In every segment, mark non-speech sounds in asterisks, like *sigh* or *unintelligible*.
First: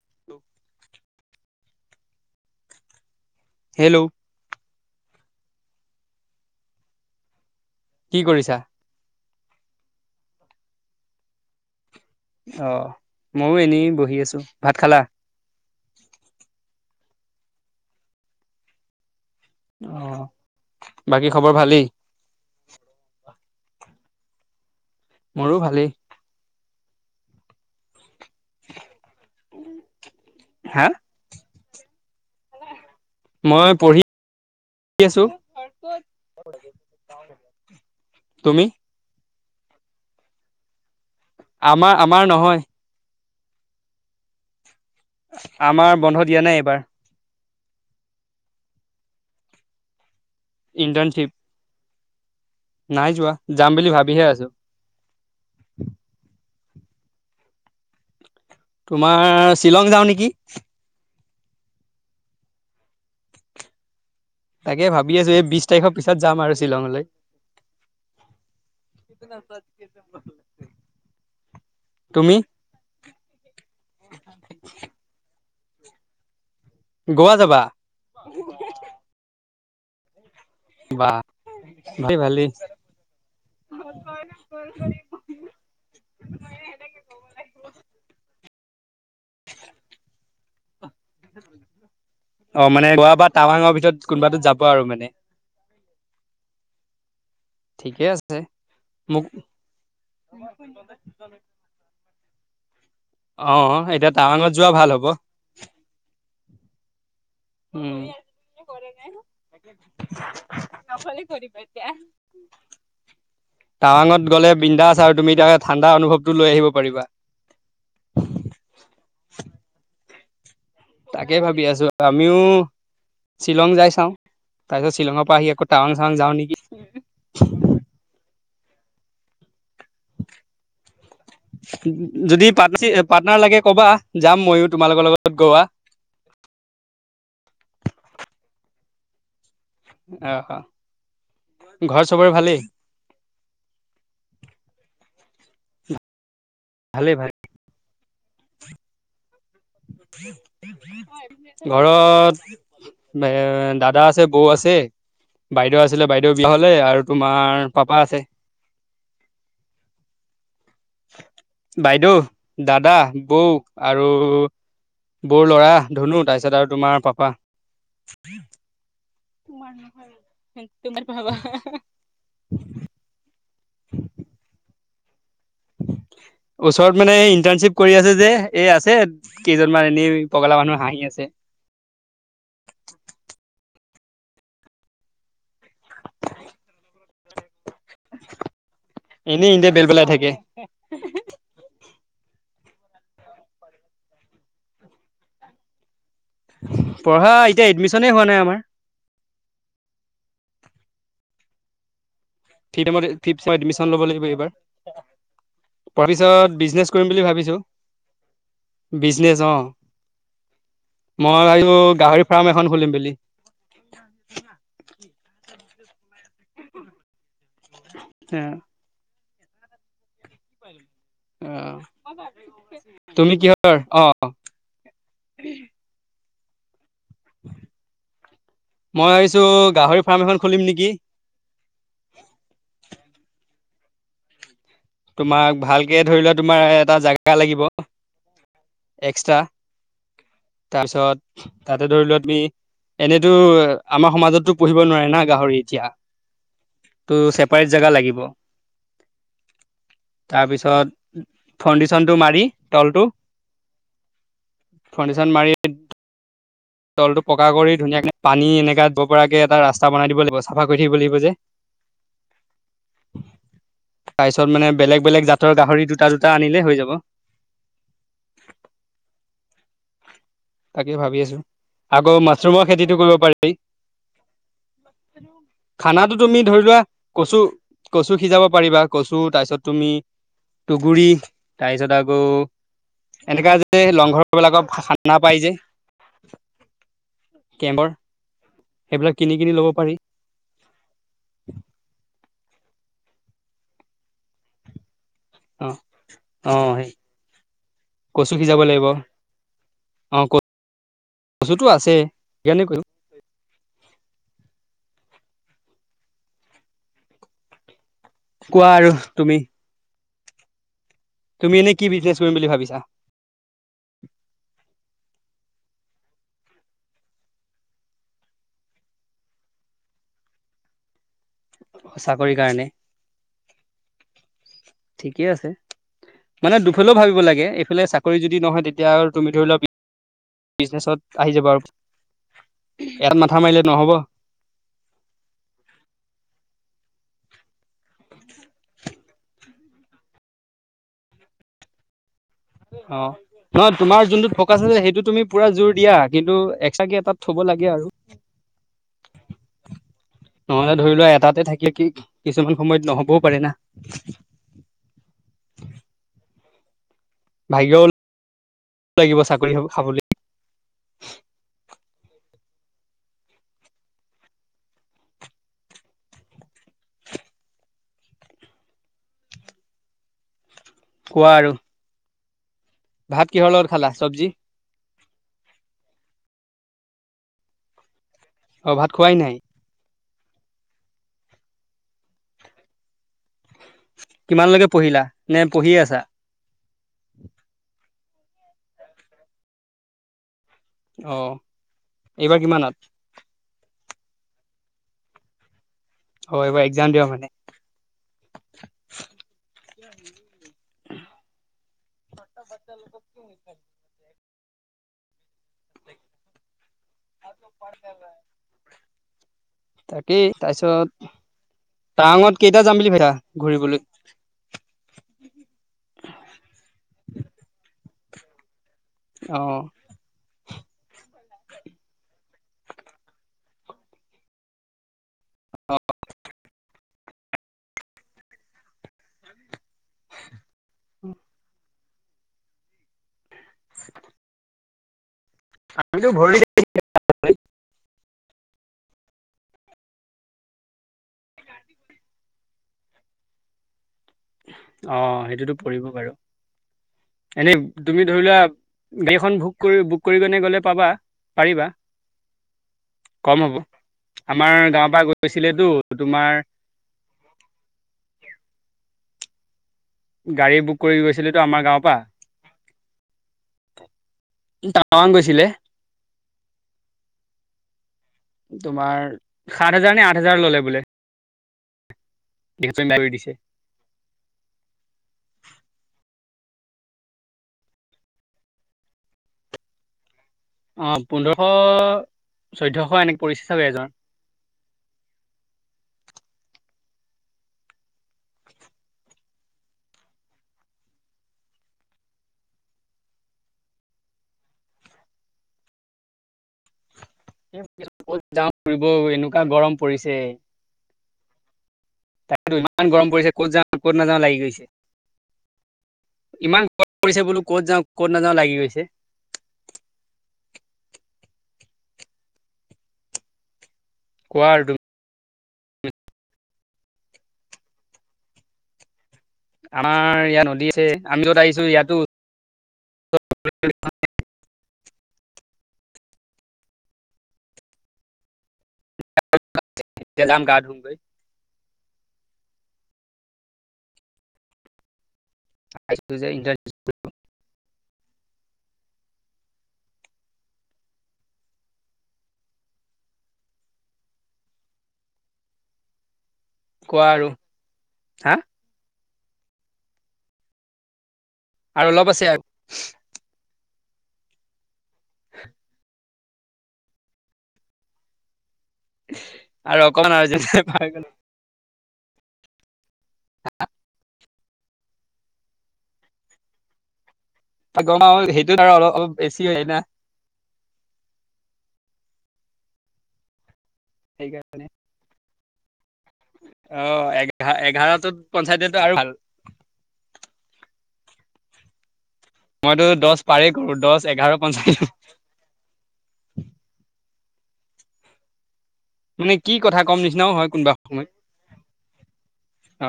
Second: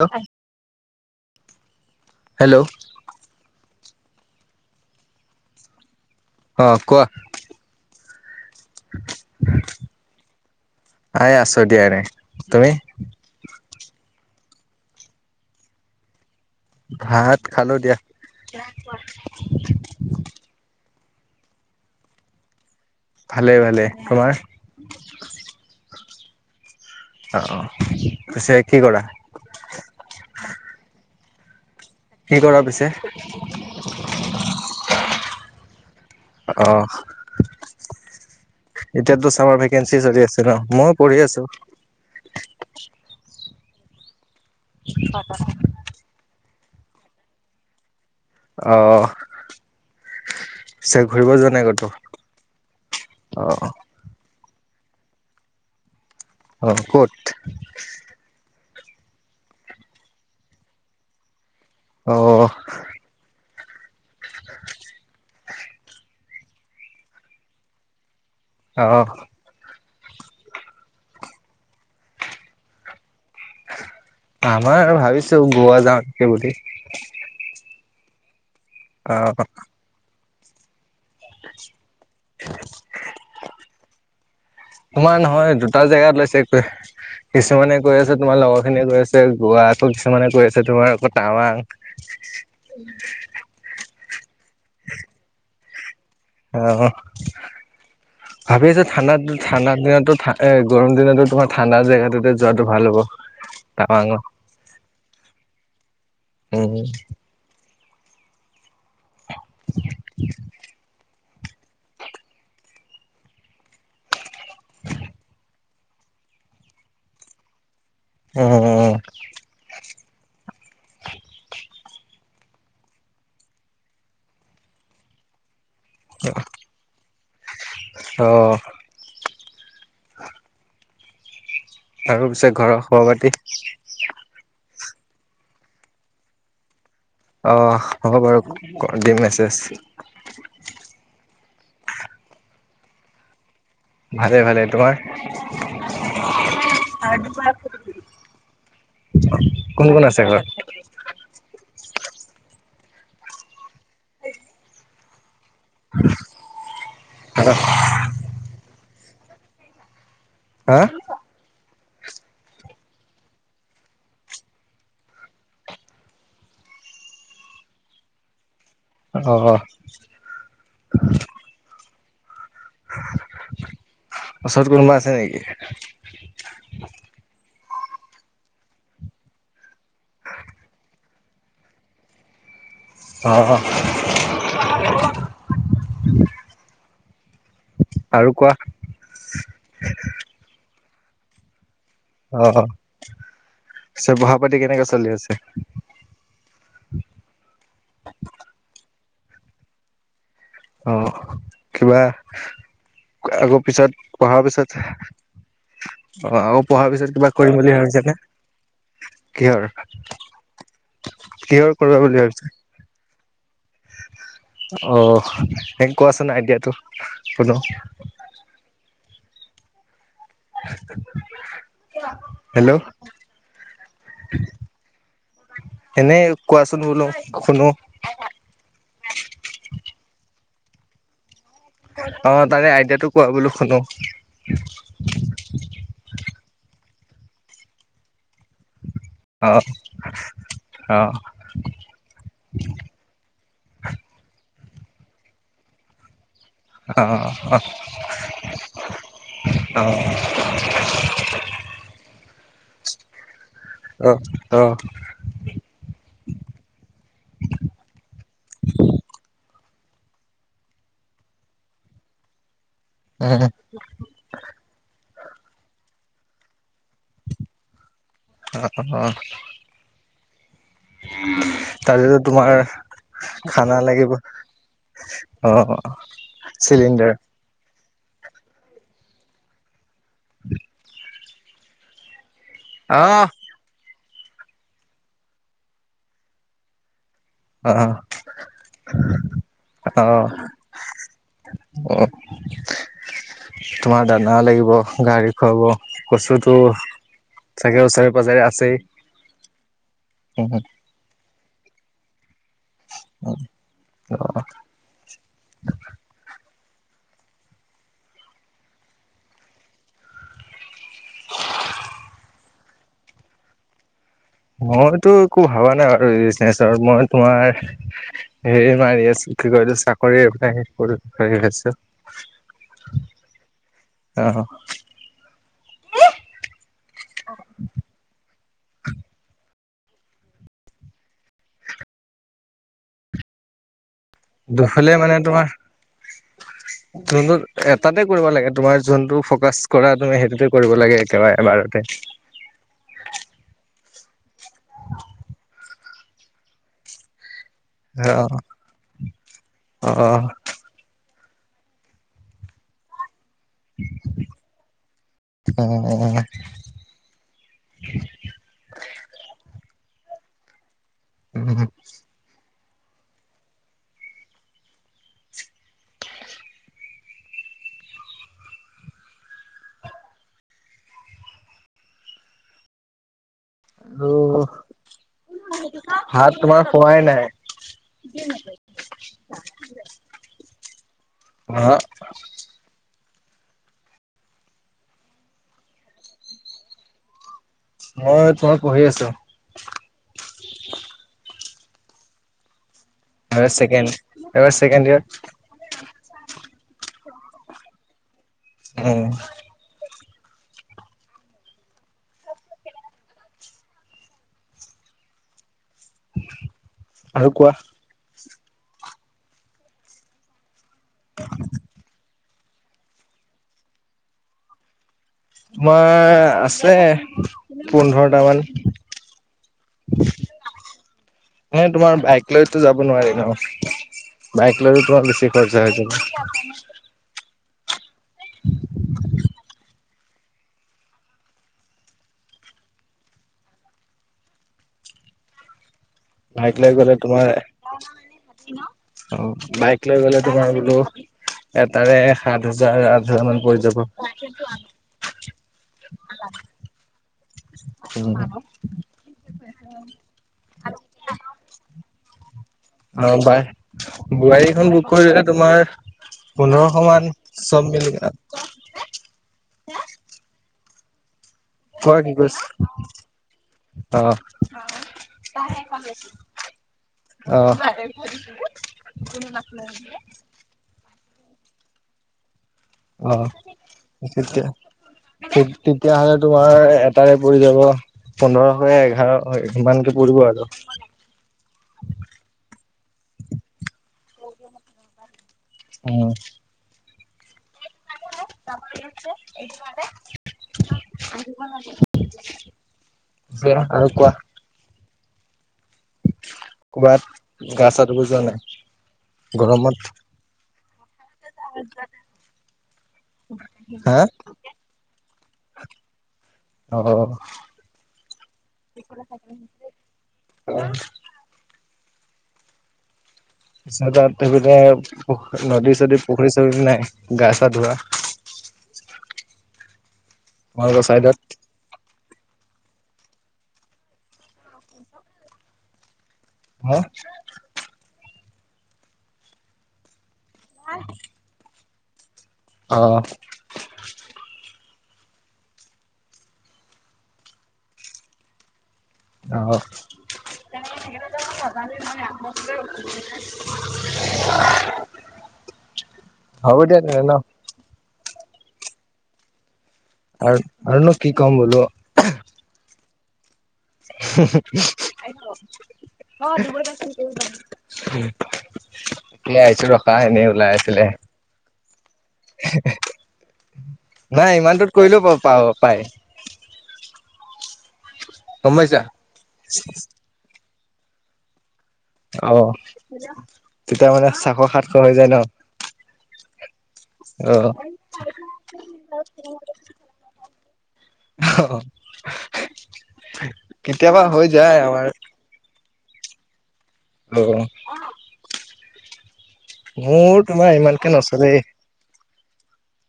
হেল hello hello. অ কোৱা। কি কৰিছা? এই আছো দিয়া এনেই। অ মইও এনেই বহি আছো। ভাত খালা? ভাত খালো দিয়া। অ বাকী খবৰ ভালেই? ভালেই ভালেই তোমাৰ? মোৰো ভালেই। অ অ পিছে কি কৰা? হা? কি কৰা পিছে? মই পঢ়ি আছো। অ তুমি? এতিয়াতো চামাৰ ভেকেঞ্চি চলি আছে ন? ময়ো পঢ়ি আছো আমাৰ-আমাৰ নহয়। *unintelligible* আমাৰ বন্ধ দিয়া নাই এইবাৰ। অহ পিছে ইণ্টাৰ্ণশ্বিপ ঘূৰিব যোৱা নাই কতো? নাই যোৱা অ যাম বুলি ভাবিহে আছো। অ ক'ত? তোমাৰ শ্বিলং যাওঁ নেকি। অ তাকে ভাবি আছো এই বিশ তাৰিখৰ পিছত যাম আৰু শ্বিলঙলৈ। তুমি? আমাৰ ভাবিছো গোৱা যাও সেই বুলি। গোৱা যাবা? *unintelligible* অ। কিবা *unintelligible* তোমাৰ নহয় দুটা জেগাত ওলাইছে এটোৱে কিছুমানে কৈ আছে তোমাৰ লগৰ খিনিয়ে কৈ আছে গোৱা, আকৌ কিছুমানে কৈ আছে তোমাৰ আকৌ টাৱাং। অ মানে গোৱা বা টাৱাঙৰ ভিতৰত কোনোবাতোত যাব আৰু মানে। অ। ঠিকে আছে। ভাবি আছো ঠাণ্ডাত মোক ঠাণ্ডা দিনতো এ গৰম দিনটো তোমাৰ ঠাণ্ডা জেগাটোতে যোৱাটো ভাল হ'ব। অ এতিয়া টাৱাঙত যোৱা ভাল হ'ব। উম। *unintelligible* টাৱাঙত গ'লে বিন্দাচ আৰু তুমি এতিয়া ঠাণ্ডা অনুভৱটো লৈ আহিব পাৰিবা। উম। উম। তাকে ভাবি আছোঁ আমিও শ্বিলং যাই চাওঁ তাৰপিছত শ্বিলঙৰ পৰা আহি আকৌ টাৱাং চাৱাং যাওঁ নেকি। অ আৰু যদি পিছে ঘৰৰ পাটিছি খবৰ পাতি পাৰ্টনাৰ লাগে কবা যাম মইয়ো তোমালোকৰ লগত গোৱা। অ হ'ব বাৰু দিম মেছেজ। অ অ ঘৰত চবৰে ভালেই। ভালে ভালে তোমাৰ? ভালেই ভালেই। *inaudible* কোন কোন আছে ঘৰত? ঘৰত এ দাদা আছে, বৌ আছে। বাইদেউ আছিলে বাইদেউ বিয়া হলে আৰু তোমাৰ পাপা আছে। হা বাইদেউ, দাদা, বৌ, আৰু বৌৰ ল'ৰা ধুনু, তাৰপিছত আৰু তোমাৰ পাপা। অ তোমাৰ ন তোমাৰ বাবা *unintelligible* ওচৰত কোনোবা আছে নেকি? ওচৰত মানে ইণ্টাৰ্নশ্বিপ কৰি আছে যে এই আছে কেইজনমান এনেই পগলা মানুহ হাঁহি আছে। অ আৰু কোৱা। এনেই ইহঁতে বেল বেলাই থাকে। অ পঢ়া পাতি কেনেকে চলি আছে। পঢ়া এতিয়া এডমিশ্যনে হোৱা নাই আমাৰ। অ কিবা ফিফ ছেমত ফিফ ছেমত আকৌ এডমিশন পিছত ল'ব লাগিব পঢ়াৰ এইবাৰ পিছত তাৰ অ পিছত আকৌ পঢ়াৰ পিছত কিবা কৰিম বুলি ভাবিছানে? বিজনেচ অ, কিহৰ মই কিহৰ আৰু কৰিবা বুলি গাহৰি ভাবিছা ফাৰ্ম এখন খুলিম বুলি। অ হে কোৱাচোন আইডিয়াটো শুনো। হে হেল্ল' আহ তুমি কিহৰ অ এনেই কোৱাচোন বোলো শুনো। মই ভাবিছো গাহৰি ফাৰ্ম এখন খুলিম নেকি। অ তাকে আইডিয়াটো কোৱা বোলো শুনো। তোমাক ভালকে ধৰি লোৱা তোমাৰ এটা জাগা লাগিব। এক্সটা অ অ তাৰপিছত। তাতে ধৰিলোৱা তুমি এনেতো আমাৰ সমাজতো পোঢ়িব নোৱাৰে না গাহৰি এতিয়া। টো ছেপাৰেট জেগা লাগিব। অ তাৰপিছত ফাউণ্ডিশ্যনটো মাৰি তলটো। আহ অ ফাউণ্ডেশ্যন মাৰি তলটো পকা কৰি ধুনীয়াকে পানী এনেকা যাব পৰাকে এটা ৰাস্তা বনাই দিব লাগিব, চাফা কৰি থাকিব লাগিব যে। *inaudible* তাৰ পিছত মানে বেলেগ বেলেগ জাতৰ গাহৰি দুটা দুটা আনিলে হৈ যাব। অ অ তাকে ভাবি আছোঁ, তাতেতো আকৌ তোমাৰ মাছৰুমৰ খেতিটো কৰিব পাৰি। খানা লাগিব অ খানাটো তুমি ধৰি লোৱা চিলিণ্ডাৰ কচু কচু সিজাব পাৰিবা, কচু তাৰপিছত তুমি তু'হগুৰি তাৰপিছত আকৌ অ'। যে লংঘৰ বিলাকৰ খানা পাই যে। কেম্পৰ অ', সেইবিলাক কিনি কিনি ল'ব পাৰি অ'। অ' তোমাৰ দানা লাগিব গাড়ীত অ হ'ব অ কচুটো চাগে ওচৰে কচু পজৰে সিজাব আছেই। লাগিব উম, হু'। কচুতো আছেই, সেইকাৰণে কৰিম। *unintelligible* *unintelligible* কোৱা আৰু তুমি? তুমি এনেই কি বিজনেছ কৰিম বুলি ভাবিছা? মইতো একো ভবা নাই বাৰু বিজনেচৰ, মই তোমাৰ সে মাৰি আছো কি কয় এইটো চাকৰি এপ্লাই চাকৰি কাৰণে, অ ঠিকেই আছে। মানে দুফালেও ভাবিব লাগে, এইফালে চাকৰি যদি নহয় তেতিয়া আৰু তুমি ধৰি লোৱা বিজনেছত আহি যাব, আৰু এটাত মাথা মাৰিলে নহ'ব। দুফালে মানে তোমাৰ যোনটত এটাতে কৰিব লাগে তোমাৰ যোনটো ফকাচ কৰা তুমি সেইটোতে কৰিব লাগে একেবাৰে এবাৰতে। অ' নহয় তোমাৰ যোনটোত ফকাচ আছিল সেইটো তুমি পুৰা জোৰ দিয়া। কিন্তু এক্সট্ৰাকে এটাত থ'ব লাগে আৰু। অ', অ', নহ'লে ধৰি লোৱা এটাতে থাকিলে কি কিছুমান সময়ত নহ'বও পাৰে না? অ', অ'। ভাগ্যও লাগিব চাকৰিৰ ধন খাবলৈ? উম। কোৱা আৰু? ভাত কিহৰ লগত খালা আৰু চব্জি? ভাত তোমাৰ খোৱাই নাই। অঁ ভাত খোৱাই নাই? আ'হা'। কিমানলৈকে পঢ়িলা নে পঢ়িয়ে আছা? মই তোমাৰ পঢ়ি আছো। অ', এইবাৰ কিমানত? এবাৰ ছেকেণ্ড এবাৰ ছেকেণ্ড ইয়াৰ। অ' এইবাৰ এক্সাম দিবা মানে? উম। *inaudible* ছটা বা লগত কি নিক *unintelligible* আৰু কোৱা? তাকেই, তাৰ পিছত টাৱাঙত কেইটা যাম বুলি ভাবিছা ঘূৰিবলৈ? তোমাৰ আছে পোন্ধৰটামান। অ'। *inaudible* এনেই তোমাৰ বাইক লৈতো যাব নোৱাৰি ন? বাইক লৈ তোমাৰ বেছি খৰচা হৈ যাব? *unintelligible* আমিতো ভ বাইক লৈ গ'লে তোমাৰ অঁ বাইক লৈ গলে তোমাৰ বোলো- এটাৰে সাত হাজাৰ আঠ হাজাৰ মান পৰি যাব। অঁ সেইটোতো পৰিব বাৰু, এনেই তুমি ধৰি উম, লোৱা- গাড়ীখন ভুক কৰি বুক কৰি কিনে গ'লে পাবা পাৰিবা। অঁ কম হ'ব বায় আমাৰ বোৱাৰীখন গাঁৱৰ বুক পৰা কৰিলে গৈছিলেতো তোমাৰ তোমাৰ পোন্ধৰ- শ ৱান চব মিলি কিনে। গাড়ী বুক কৰি গৈছে। ছিলো টো আমাৰ গাওঁ- হয়, কি কৈছ- টাৱাং গৈছিলে অঁহ' তোমাৰ অ' সাত হাজাৰ নে আঠ হাজাৰ ল'লে বোলে। ইসেতে দাবি অ দিছে। তেতিয়া তেতিয়াহ'লে তোমাৰ এটাৰে পৰি যাব। পোন্ধৰশয় এঘাৰ সিমানকে পৰিব আৰু। অঁ পোন্ধৰশ- চৈধ্যশ এনেকে পৰিছে চাগে এজনত। অঁ' *unintelligible* যে আৰু কোৱা। ক'বাত গা চা ধুব যোৱা ক'ত নাই যাওঁ ফুৰিব এনেকুৱা গৰম গৰমত? পৰিছে তাকেতো ইমান গৰম পৰিছে, ক'ত যাওঁ ক'ত হা নাযাওঁ লাগি গৈছে। ইমান অ গৰম কৰিছে বোলো ক'ত যাওঁ ক'ত নাযাওঁ লাগি গৈছে। অ' চদাত কোৱা আৰু তেভুদেঅ। তুমি উহ' নদী চদী পুখুৰী চুখুৰী নাই গা চা ধোৱা। আমাৰ ইয়াত নদী তোমালোকৰ আছে চাইডত আমিও আহিছো ইয়াতো- *unintelligible* হাঁ। এতিয়া যাম গা ধুমগৈ। অঁ' আহিছিলো যে ইন্টাৰশ্বিপ- অঁ' নাজানেই মানে আম ওচতে ৰখি- *unintelligible* কোৱা আৰু হাঁ। আৰ আৰুনো কি কম বোলো? আৰু অলপ আছে আক- আহি থাকক। এ আহিছো আৰু ৰখা অকমান এনেই আৰু ওলাই আছিলে। *unintelligible* *unintelligible* নাই ইমানটোত কৰিলেও প পাৱ পায়। অ গমা বল গম সেইটোৱে আৰু পাইছা। অলপ অলপ বেছি হয় না। অ তেতিয়া মানে ছশ সেইকাৰণে সাতশ হৈ যায় ন অহ অ এঘা এঘাৰটোত পঞ্চায়তেতো আৰু ভাল অ মইতো দহ পাৰে কৰো দহ কেতিয়াবা হৈ এঘাৰ যায় পঞ্চায়ত আমাৰ অ মানে কি কথা কম মোৰ নিচিনাও হয় তোমাৰ কোনোবা ইমানকে সময়ত নচলেই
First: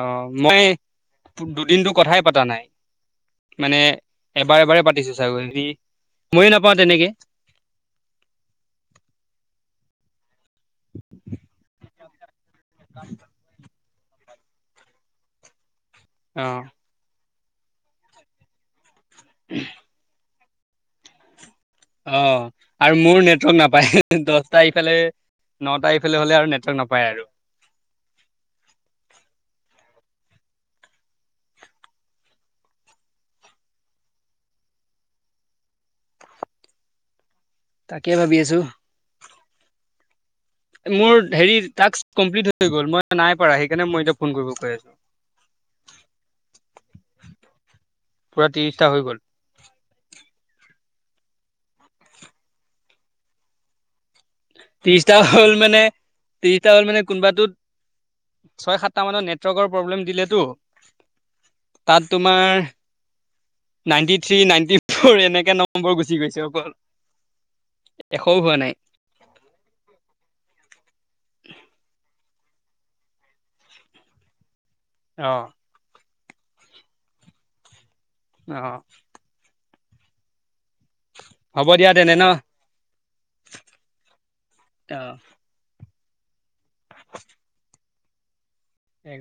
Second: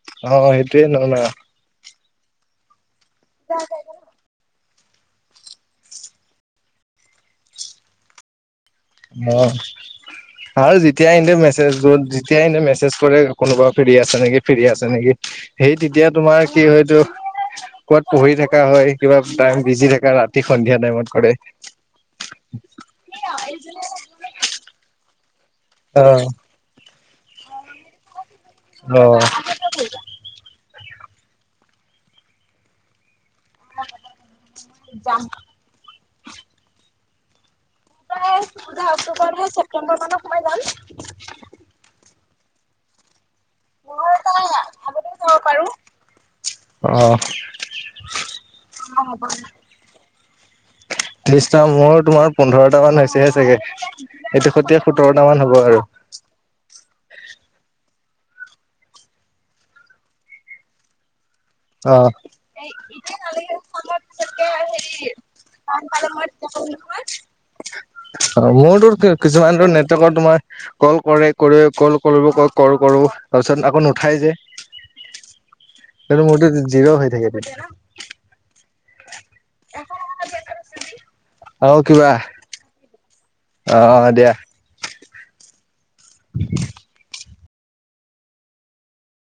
অ মই সেইটোয়ে ন ন দুদিনটো কথাই পতা নাই মানে এবাৰ এবাৰে পাতিছো চাগৈ যদি মইয়ো নাপাও তেনেকে অ আৰু যেতিয়াই এনে মেছেজ যত যেতিয়াই এনে মেছেজ কৰে কোনোবা ফ্ৰী আছে নেকি ফ্ৰী আছে নেকি সেই তেতিয়া তোমাৰ অ'। কি সেইটো ক'বাত পঢ়ি থকা হয় কিবা টাইম বিজি থাকা ৰাতি সন্ধিয়া টাইমত কৰে অ আৰু মোৰ নেটৱৰ্ক নাপায় দহটা এইফালে নটাৰ ইফালে হ'লে আৰু নেটৱৰ্ক নাপায় আৰু অ যাম তাকে ভাবি আছোঁ, চিধা অক্টোবৰ নহে ছেপ্টেম্বৰ মানত সোমায় যাম মোৰ হেৰি টাস্ক কামপ্লিট হৈ গ'ল মই নাই পাৰা সেইকাৰণে মই এতিয়া ফোন কৰিব কৈ আছো যাব পাৰো পুৰা ত্ৰিশটা হৈ গল ত্ৰিছটা মোৰ তোমাৰ পোন্ধৰটা মান হৈছেহে চাগে এইটো সৈতে সোতৰটা মান হ'ব আৰু তিনিটা হ'ল মানে কোনোবাটোত ছয় সাতটা মানত নেটৱৰ্কৰ প্ৰব্লেম দিলেতো অ তাত তোমাৰ নাইনটি থ্ৰী নাইনটি ফৰ এনেকে নম্বৰ গুচি গৈছে অকল এশও অ হোৱা নাই। মোৰতো কে কিছুমানেতো নেটৱৰ্কত তোমাৰ কল কৰে কৰি কল কৰিব ক কল কৰো তাৰপিছত আকৌ নুঠাই যে অ কিন্তু মোৰতো জিৰ হৈ থাকে তেতিয়া অ এশ টকা খালি আছে হ'ব দিয়া তেনে ন অ অ দিয়া অ উ *inaudible* এক